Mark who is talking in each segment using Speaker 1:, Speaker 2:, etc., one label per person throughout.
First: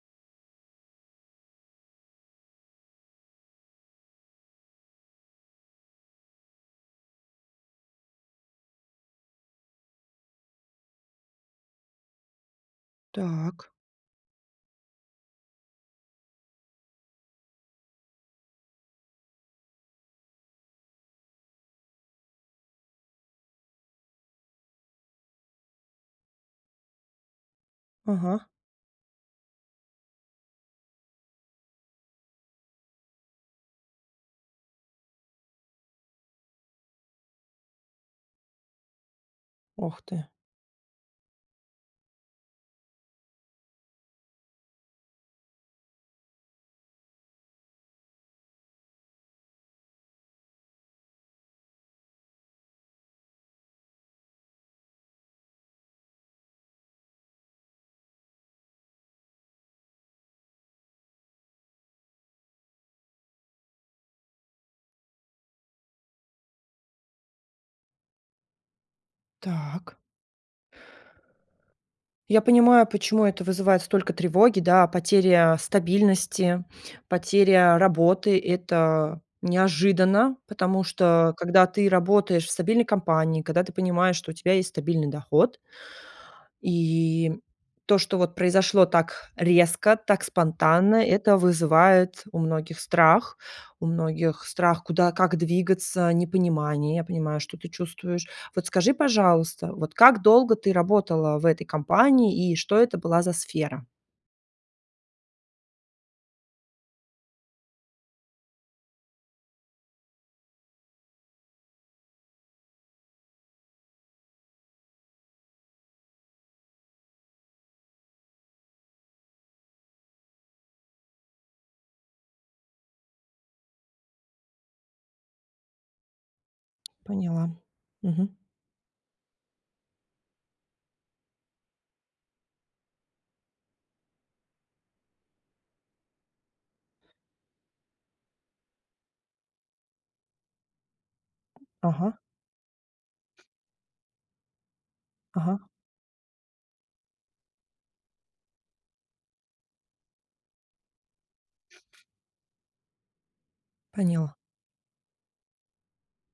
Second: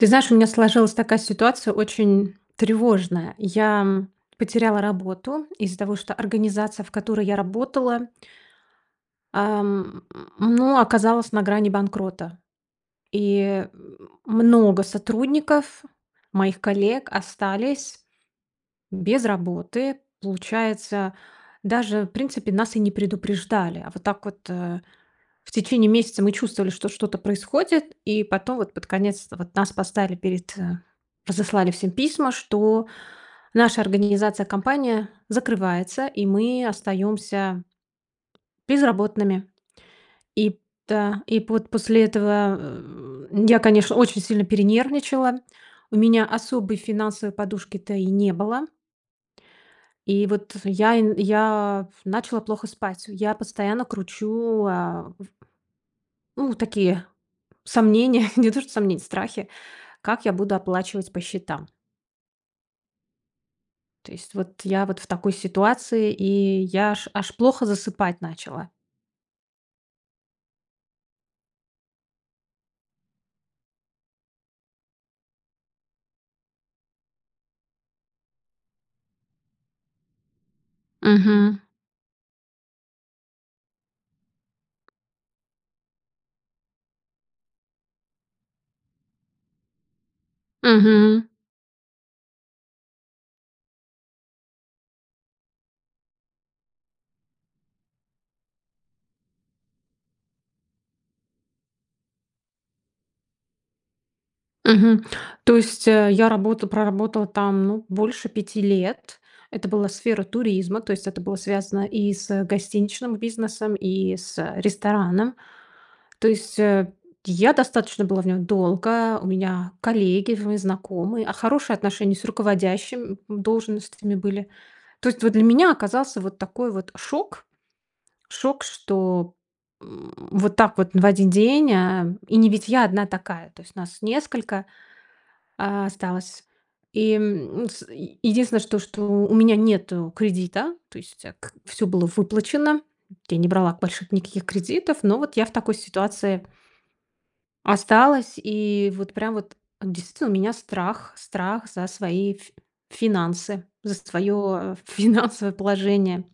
Speaker 1: Ты знаешь, у меня сложилась такая ситуация очень, тревожная. Я, м, потеряла работу из-за того, что организация, в которой я работала ам, ну оказалась на грани банкрота. И, э,
Speaker 2: Так.
Speaker 1: много сотрудников моих коллег остались без работы. Получается, даже в принципе нас и не предупреждали. А вот так вот, а, в течение месяца мы чувствовали, что что-то происходит, и
Speaker 2: Ага.
Speaker 1: потом вот под конец вот нас поставили перед, э разослали всем письма, что наша организация, компания закрывается, и мы остаёмся... безработными.
Speaker 2: Ох ты!
Speaker 1: И та и пот после этого, э, я, конечно, очень сильно перенервничала. У меня особой финансовой подушки-то и не было. И вот э я н я пф начала плохо спать. Я постоянно кручу, а, в Ну такие, сомнения, не то что сомнения, страхи: как я буду оплачивать по счетам. То есть вот я вот в такой ситуации, и я аж аж плохо засыпать начала.
Speaker 2: Так. Я понимаю, почему это вызывает столько тревоги, да. Потеря стабильности, потеря работы- это неожиданно. Потому что
Speaker 1: Мгм.
Speaker 2: когда ты работаешь в стабильной компании, когда ты понимаешь, что у тебя есть стабильный доход и то, что вот произошло так резко, так спонтанно,
Speaker 1: Мгм.
Speaker 2: это вызывает у многих страх, у многих страх, куда, как двигаться, непонимание. Я понимаю, что ты чувствуешь. Вот скажи, пожалуйста, вот как долго ты работала в этой компании и что это была за сфера?
Speaker 1: Мгм. То есть, э, я работа проработала там, ну, больше 5 лет. Это была сфера туризма. То есть это было связано и с гостиничным бизнесом, и с ресторанным. То есть, э, я достаточно была в нём долго. У меня коллеги в знакомые, а, хорошие отношения с руководящим должностями были. То есть вот для меня оказался вот такой вот шок
Speaker 2: Поняла. Мгм.
Speaker 1: шок, что, м, вот так вот в 1 день э И не ведь я одна такая. То есть нас несколько, а, осталось. И, м, ну, с, единственное что что, у меня нету кредита. То есть, а, к всё было
Speaker 2: Ага.
Speaker 1: выплачено. Я не брала больших никаких кредитов. Но вот я в
Speaker 2: Ага.
Speaker 1: такой ситуации осталась. И вот прям вот действительно у меня страх. Страх за свои ф финансы, за
Speaker 2: Поняла.
Speaker 1: своё ф финансовое положение.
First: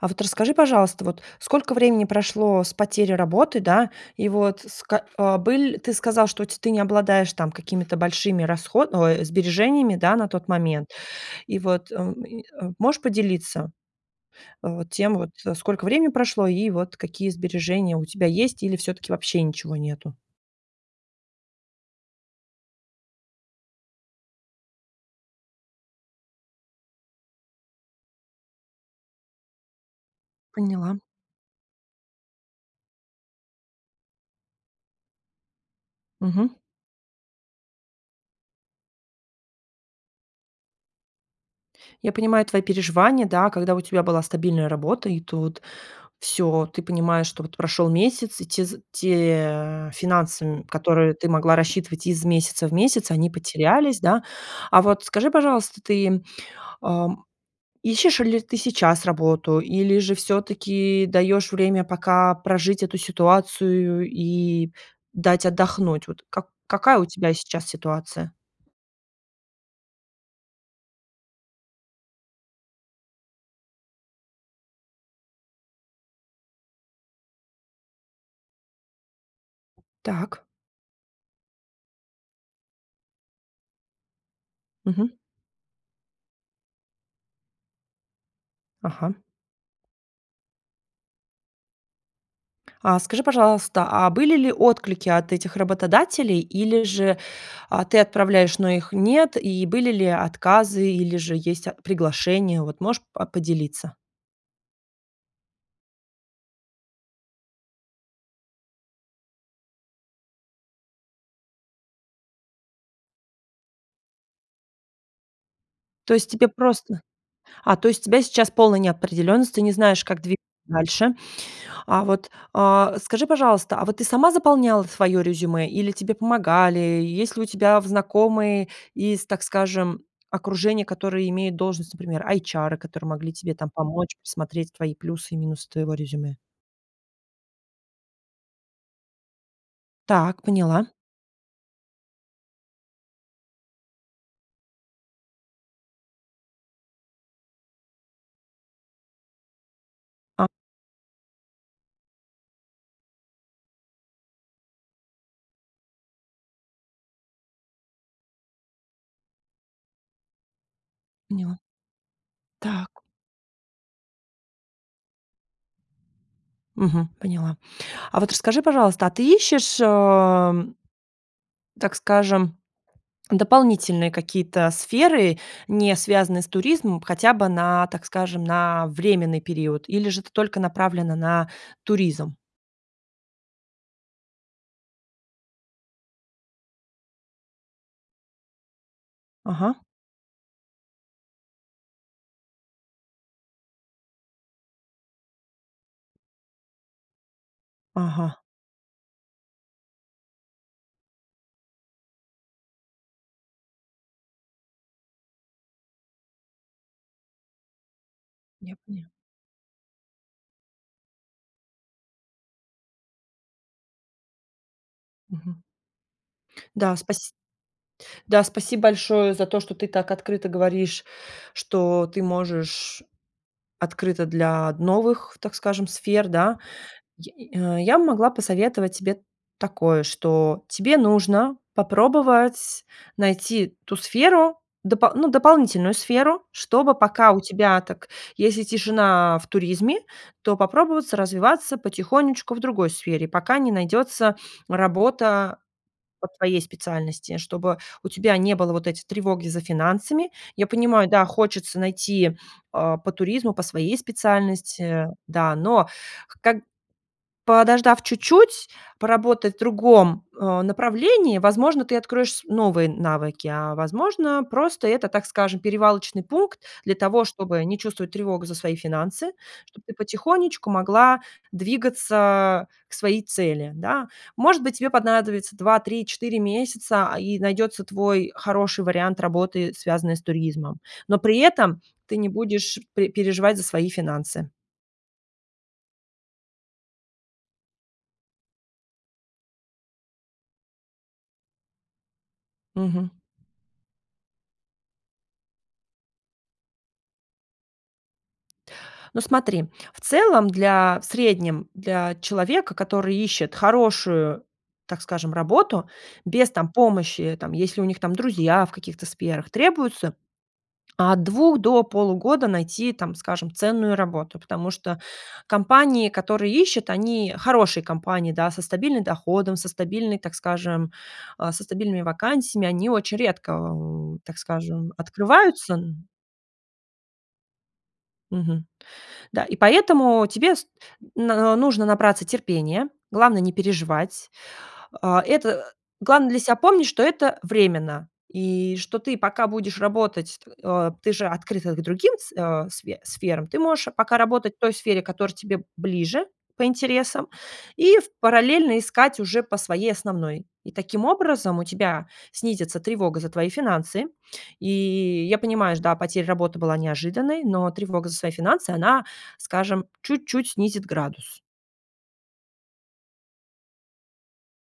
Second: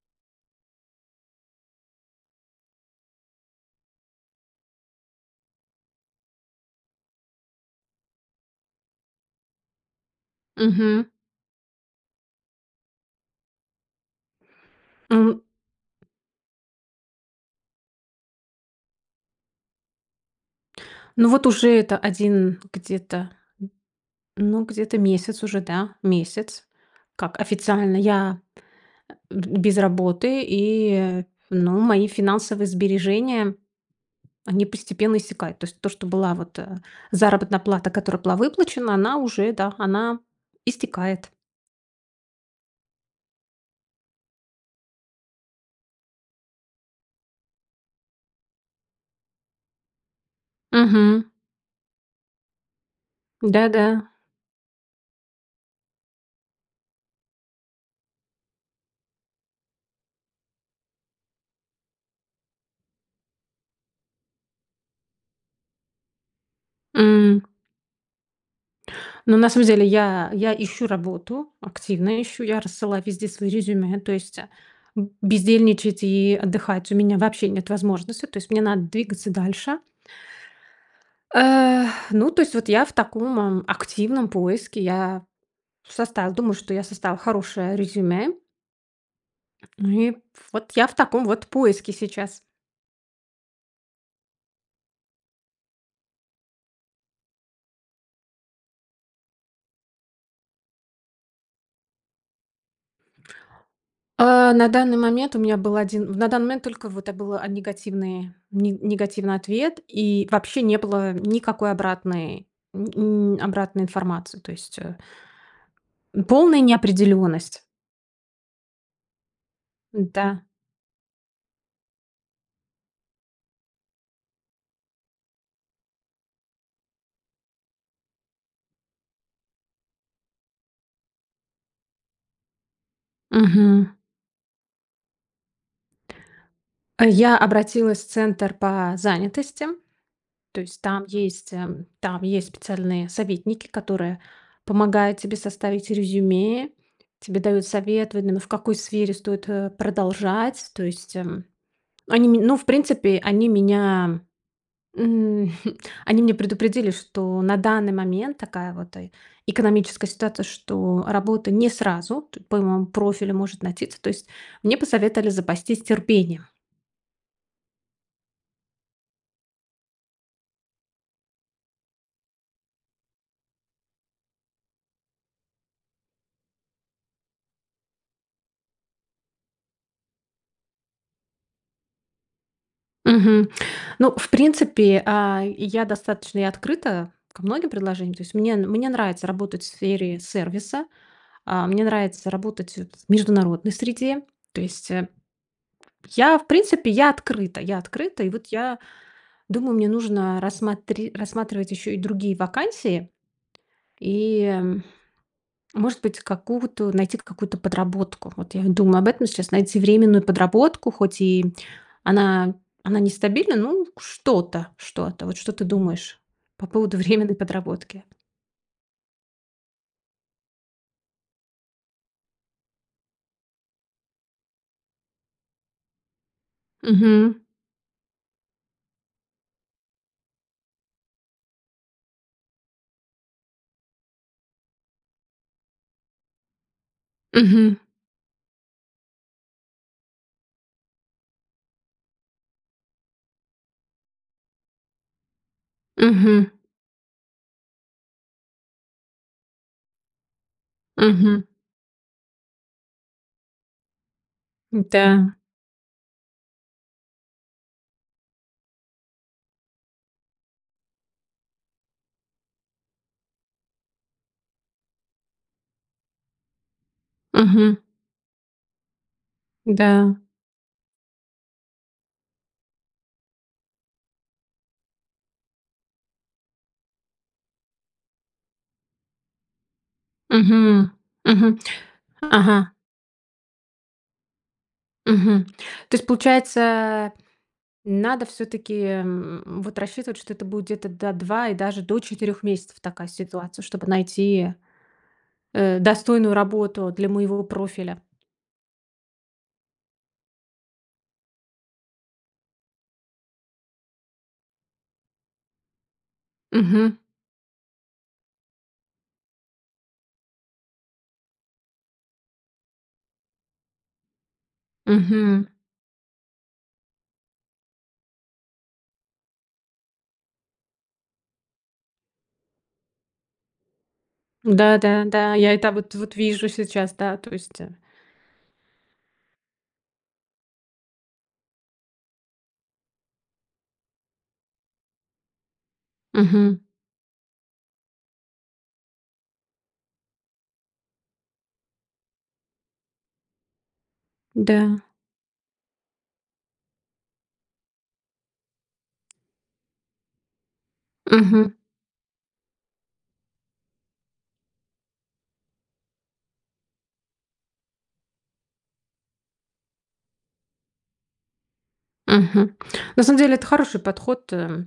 Speaker 2: А вот расскажи, пожалуйста, вот, сколько времени прошло с потери работы, да. И вот ск а, быль ты сказал, что ть ты не обладаешь там какими-то там большими расхо ой, сбережениями да на тот момент.
Speaker 1: Мгм.
Speaker 2: И вот, эм, и, а, можешь поделиться вот тем вот,
Speaker 1: У
Speaker 2: сколько времени прошло и вот какие сбережения у тебя есть или всё-таки вообще ничего нету?
Speaker 1: Ну вот уже это 1 где-то. Ну, где-то месяц уже, да, месяц, как официально я п э, б без работы,
Speaker 2: Поняла.
Speaker 1: и ну мои финансовые сбережения, они постепенно иссякают. То есть то, что была
Speaker 2: Мгм.
Speaker 1: вот, э, заработная плата, которая была выплачена, она уже да, она истекает.
Speaker 2: Я понимаю твои переживания, да, когда у тебя была стабильная работа, и тут всё, ты понимаешь, что вот прошёл месяц, и те з те финансы, м, которые
Speaker 1: Мгм.
Speaker 2: ты могла рассчитывать из месяца в месяц, они потерялись,
Speaker 1: Да-да.
Speaker 2: да. А вот скажи, пожалуйста, ты, ам, ищешь ли ты сейчас работу, или же всё-таки даёшь время пока прожить эту ситуацию, и дать отдохнуть? Вот как какая у тебя
Speaker 1: М
Speaker 2: сейчас ситуация?
Speaker 1: Ну, на самом деле я, я ищу работу, активно ищу, я рассылаю везде свои резюме, то есть, а, б бездельничать и отдыхать у меня вообще нет возможности. То есть мне надо двигаться дальше.
Speaker 2: Так.
Speaker 1: Эх, ну то есть вот я в таком, м, активном поиске.
Speaker 2: Мгм.
Speaker 1: Я вш соста я думаю, что я составила хорошее резюме.
Speaker 2: Ага.
Speaker 1: Ну и, вот я в таком вот поиске сейчас.
Speaker 2: А скажи, пожалуйста, а были ли отклики от этих работодателей, или же, а, ты отправляешь, но их нет, и были ли отказы, или же есть ат приглашения? Вот можешь, а, поделиться?
Speaker 1: Э, на данный момент у меня был один, в на данный момент только вот, а, был, а, негативный, не негативный ответ, и вообще не было никакой обратной нь нь обратной информации. То есть, э,
Speaker 2: То есть тебе
Speaker 1: полная
Speaker 2: просто
Speaker 1: неопределенность.
Speaker 2: А, то есть у тебя сейчас полная неопределённость, ты не знаешь, как двигаться
Speaker 1: Н-да.
Speaker 2: дальше. А вот, э, скажи, пожалуйста, а вот ты сама заполняла ф своё резюме или тебе помогали? И есть ли у тебя в знакомые из, так скажем, окружения, которые имеют должность, например, эйчары, которые могли тебе там
Speaker 1: Мгм.
Speaker 2: помочь, посмотреть твои плюсы и минусы твоего резюме?
Speaker 1: Я обратилась в центр по занятости.
Speaker 2: Так,
Speaker 1: То есть
Speaker 2: поняла.
Speaker 1: там есть, а, там есть специальные советники, которые помогают тебе составить резюме. Тебе дают совет, в именно в какой сфере стоит, э,
Speaker 2: А
Speaker 1: продолжать. То есть, м, они, м, ну, в принципе, они меня, м, хм, они меня предупредили, что на данный момент такая вот, э, экономическая ситуация, что работа
Speaker 2: Поняла.
Speaker 1: не сразу т по моему
Speaker 2: Так.
Speaker 1: профилю может найтиться. То есть мне посоветовали запастись терпением.
Speaker 2: Мгм, поняла. А вот расскажи, пожалуйста, а ты ищешь, э, м так скажем, дополнительные какие-то сферы, не связанные с туризмом, хотя бы на, так скажем, на временный период? Или же ты только направлена на туризм?
Speaker 1: Мгм. Ну, в принципе, а, я достаточно и открыта ко многим предложениям. То есть, мне, мне нравится работать в
Speaker 2: Ага.
Speaker 1: сфере сервиса. А, мне нравится работать в международной среде. То есть, э, п я, в принципе, я открыта. Я открыта. И
Speaker 2: Ага.
Speaker 1: вот я думаю, мне нужно рассматри рассматривать ещё и другие вакансии и, м, может быть, какую-то найти то какую-то подработку. Вот и я
Speaker 2: Я
Speaker 1: думаю
Speaker 2: поняла.
Speaker 1: об этом сейчас найти временную подработку, хоть и она она нестабильна, ну что-то, что-то. Вот что
Speaker 2: Мгм.
Speaker 1: ты думаешь по
Speaker 2: Да,
Speaker 1: поводу
Speaker 2: спаси
Speaker 1: временной подработки?
Speaker 2: да, спасибо большое за то, что ты так открыто говоришь, что ты можешь открыта для новых, так скажем, сфер, да.
Speaker 1: Мгм.
Speaker 2: Й а, я могла посоветовать тебе такое, что тебе нужно попробовать найти ту сферу, допол ну, дополнительную сферу, чтобы пока у
Speaker 1: Мгм.
Speaker 2: тебя так, если тишина в туризме, то попробоваться развиваться потихонечку в другой сфере, пока не найдётся работа по
Speaker 1: Мгм.
Speaker 2: твоей специальности, чтобы у тебя не было вот эти тревоги за финансами. Я понимаю, да,
Speaker 1: Мгм.
Speaker 2: хочется найти, э, по туризму, по своей специальности,
Speaker 1: Н-да.
Speaker 2: да, но, ког подождав чуть-чуть поработать в другом, э, направлении, возможно, ты откроешь с новые навыки, а возможно, просто это, так скажем, перевалочный пункт для того, чтобы не
Speaker 1: Мгм.
Speaker 2: чувствовать тревогу за свои финансы, чтоб ты
Speaker 1: Н-да.
Speaker 2: потихонечку могла двигаться к своей цели, да. Может быть, тебе понадобится 2-3-4 месяца, а, и найдётся твой хороший вариант работы, связанной с туризмом.
Speaker 1: Мгм.
Speaker 2: Но при
Speaker 1: Мгм.
Speaker 2: этом ты не
Speaker 1: Ага.
Speaker 2: будешь пере переживать за свои финансы.
Speaker 1: Мгм. То есть, получается надо всё-таки, м, м, вот рассчитывать, что это будет, да, 2 и даже до 4 месяцев такая
Speaker 2: Мгм.
Speaker 1: ситуация, чтобы найти, э, достойную работу для моего профиля.
Speaker 2: Ну, смотри, в целом для, в среднем, для человека, который ищет хорошую, так скажем, работу без там
Speaker 1: Мгм.
Speaker 2: помощи, там, если у них там друзья в каких-то сферах, требуется, от 2 до полугода найти там, скажем, ценную работу. Потому что
Speaker 1: Мгм.
Speaker 2: компании, которые ищут, они хорошие компании да, со стабильным доходом, со стабильной, так скажем, а со стабильными вакансиями, они очень редко, э, так
Speaker 1: Да,
Speaker 2: скажем,
Speaker 1: да, да, я это
Speaker 2: открываются н
Speaker 1: вот вижу сейчас, да, то есть э
Speaker 2: Мгм. Да. И поэтому тебе с но нужно набраться терпения, главное не переживать. А, это, э, главное для себя
Speaker 1: Мгм.
Speaker 2: помнить, что это временно, и что ты пока будешь работать, э, ты же открыта к другим с э, сф сферам, ты можешь пока работать в той
Speaker 1: Да.
Speaker 2: сфере, которая тебе ближе по интересам, и ф параллельно искать уже по своей основной. И таким
Speaker 1: Мгм.
Speaker 2: образом у тебя снизится тревога за твои финансы. И я понимаю, ж да, потеря работы была неожиданной, но тревога за свои финансы, она, скажем, чуть-чуть снизит градус.
Speaker 1: Мгм. На самом деле, это хороший подход, э,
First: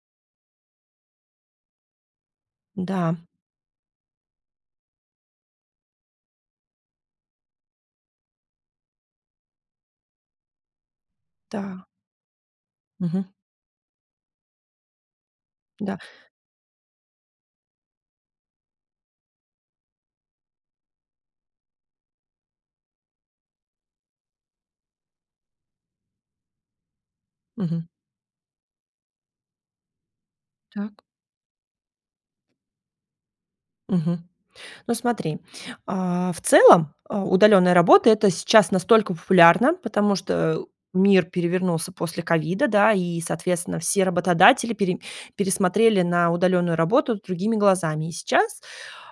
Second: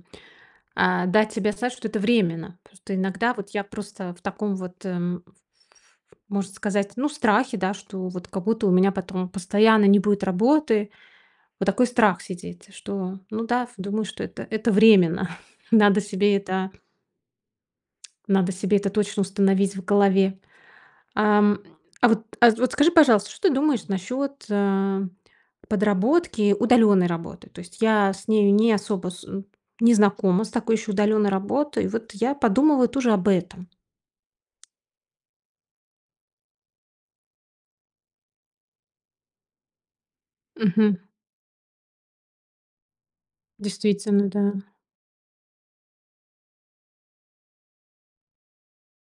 Speaker 1: а, дать себе знать, что это временно. Просто
Speaker 2: Н-да.
Speaker 1: иногда вот я просто в таком вот, эм, ф ф можно сказать, ну в страхе, да, что вот как будто у меня потом постоянно не будет работы. Вот
Speaker 2: Да.
Speaker 1: такой страх сидит, что
Speaker 2: Мгм.
Speaker 1: ну да ф думаю, что это это временно.
Speaker 2: Да.
Speaker 1: Надо себе это Надо себе это точно установить в голове. А, м, а вот, а, вот скажи, пожалуйста, что ты думаешь насчёт, а, подработки, удалённой работы? То есть
Speaker 2: Мгм.
Speaker 1: я с нею не особо с м, не знакома с такой ещё
Speaker 2: Так.
Speaker 1: удалённой работой. Вот я подумываю тоже об этом.
Speaker 2: Мгм. Ну, смотри, а, в целом, а, удалённая работа- это сейчас настолько популярно, потому что, э,
Speaker 1: Мгм.
Speaker 2: мир перевернулся после ковида, да, и, соответственно, все
Speaker 1: Действительно, да.
Speaker 2: работодатели пере пересмотрели на удалённую работу другими глазами. И сейчас,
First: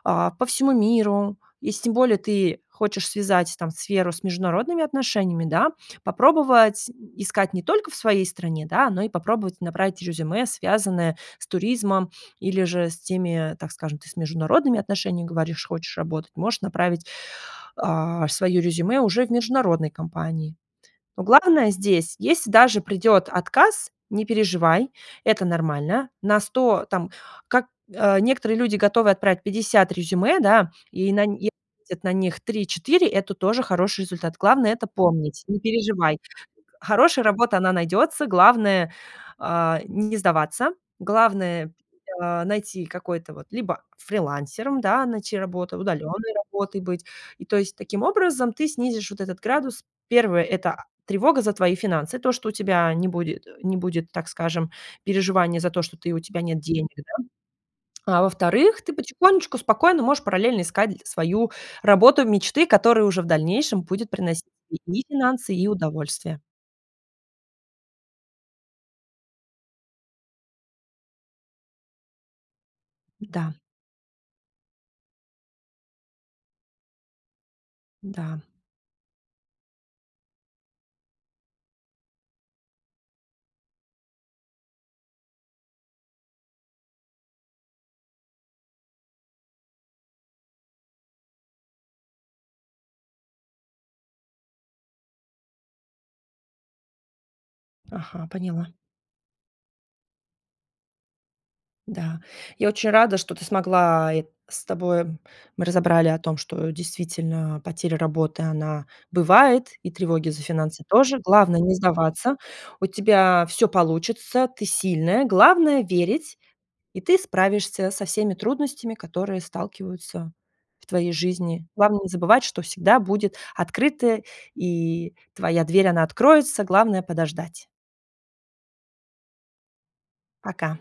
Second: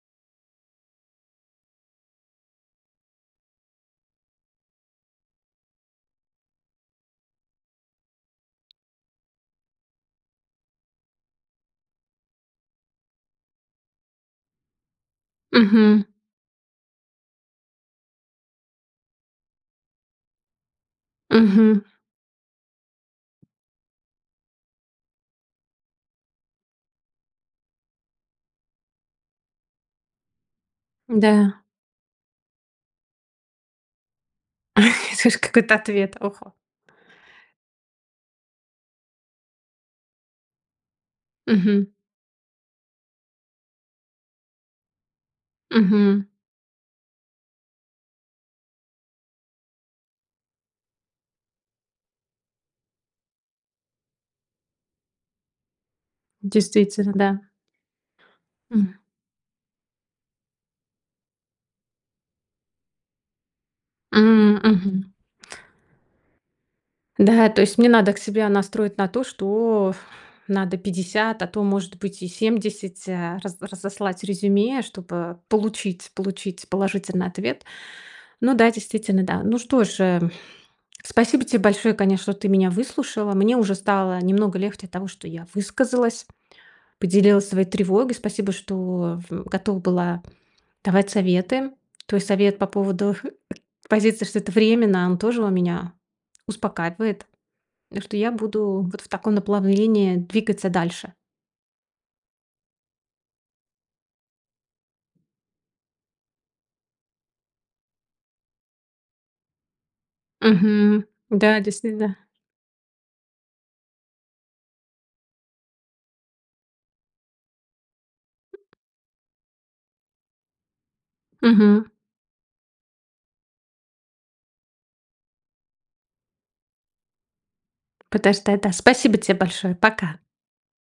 Speaker 2: а, по всему миру, если тем более ты хочешь связать, там, сферу с международными отношениями, да, попробовать, м, искать не только в своей стране, да, но и попробовать набрать резюме, связанное с туризмом, или же с теми, так скажем, ты с международными отношениями, говоришь, хочешь
Speaker 1: Мгм.
Speaker 2: работать, можешь направить, а, своё резюме уже в международные компании. Но главное
Speaker 1: Мгм.
Speaker 2: здесь, если даже придет отказ, не переживай, это нормально. На 100, там, как, а, некоторые люди готовы отправить 50 резюме, да, и на е
Speaker 1: Да.
Speaker 2: будет на них 3-4, это тоже хороший результат. Главное это
Speaker 1: Я слышу,
Speaker 2: помнить, не
Speaker 1: какой-то
Speaker 2: переживай.
Speaker 1: ответ,
Speaker 2: Э,
Speaker 1: ого.
Speaker 2: хорошая работа, она найдётся. Главное, а, не сдаваться. Главное,
Speaker 1: Мгм.
Speaker 2: а, найти какой-то, вот, либо фрилансером, да, найти работу,
Speaker 1: Мгм.
Speaker 2: удалённой работой быть. И то есть, таким образом ты снизишь вот этот градус. Первое, это, а, тревога за твои финансы, то, что у тебя не будет, э, не будет так скажем, переживания за то, что ты, у тебя нет денег,
Speaker 1: Действительно,
Speaker 2: да.
Speaker 1: да.
Speaker 2: А во-вторых, ты
Speaker 1: М.
Speaker 2: потихонечку спокойно можешь параллельно искать, э, свою работу мечты, которая уже в дальнейшем будет приносить
Speaker 1: М.
Speaker 2: тебе и
Speaker 1: Мгм.
Speaker 2: финансы, и удовольствие.
Speaker 1: Да, то есть мне надо к себя настроить на то, что надо 50, а то может быть и 70
Speaker 2: Да.
Speaker 1: раз разослать резюме, чтобы получить получить положительный ответ.
Speaker 2: Да.
Speaker 1: Ну да, действительно, да. Ну что ж, э, спасибо тебе большое, конечно, что ты меня выслушала. Мне уже стало немного легче от того, что я высказалась, поделилась своей тревогой. Спасибо, что в готова была давать советы. То есть совет по поводу, э, к позиции, что это временно, он тоже он меня успокаивает, и что
Speaker 2: Ага,
Speaker 1: я
Speaker 2: поняла.
Speaker 1: буду вот в таком наплавлении двигаться дальше.
Speaker 2: Да, я очень рада, что ты смогла э, с тобой мы разобрали о том, что действительно потеря работы, она бывает, и тревоги за финансы
Speaker 1: Мгм.
Speaker 2: тоже.
Speaker 1: Да,
Speaker 2: Главное не
Speaker 1: действительно.
Speaker 2: сдаваться. У тебя всё получится, ты сильная, главное верить, и ты справишься со всеми трудностями, которые сталкиваются в твоей жизни.
Speaker 1: Мгм.
Speaker 2: Главное не забывать, что всегда будет открыто, и твоя дверь, она откроется. Главное подождать.
Speaker 1: Подождать да. Спасибо те большое! Пока.
Speaker 2: Пока.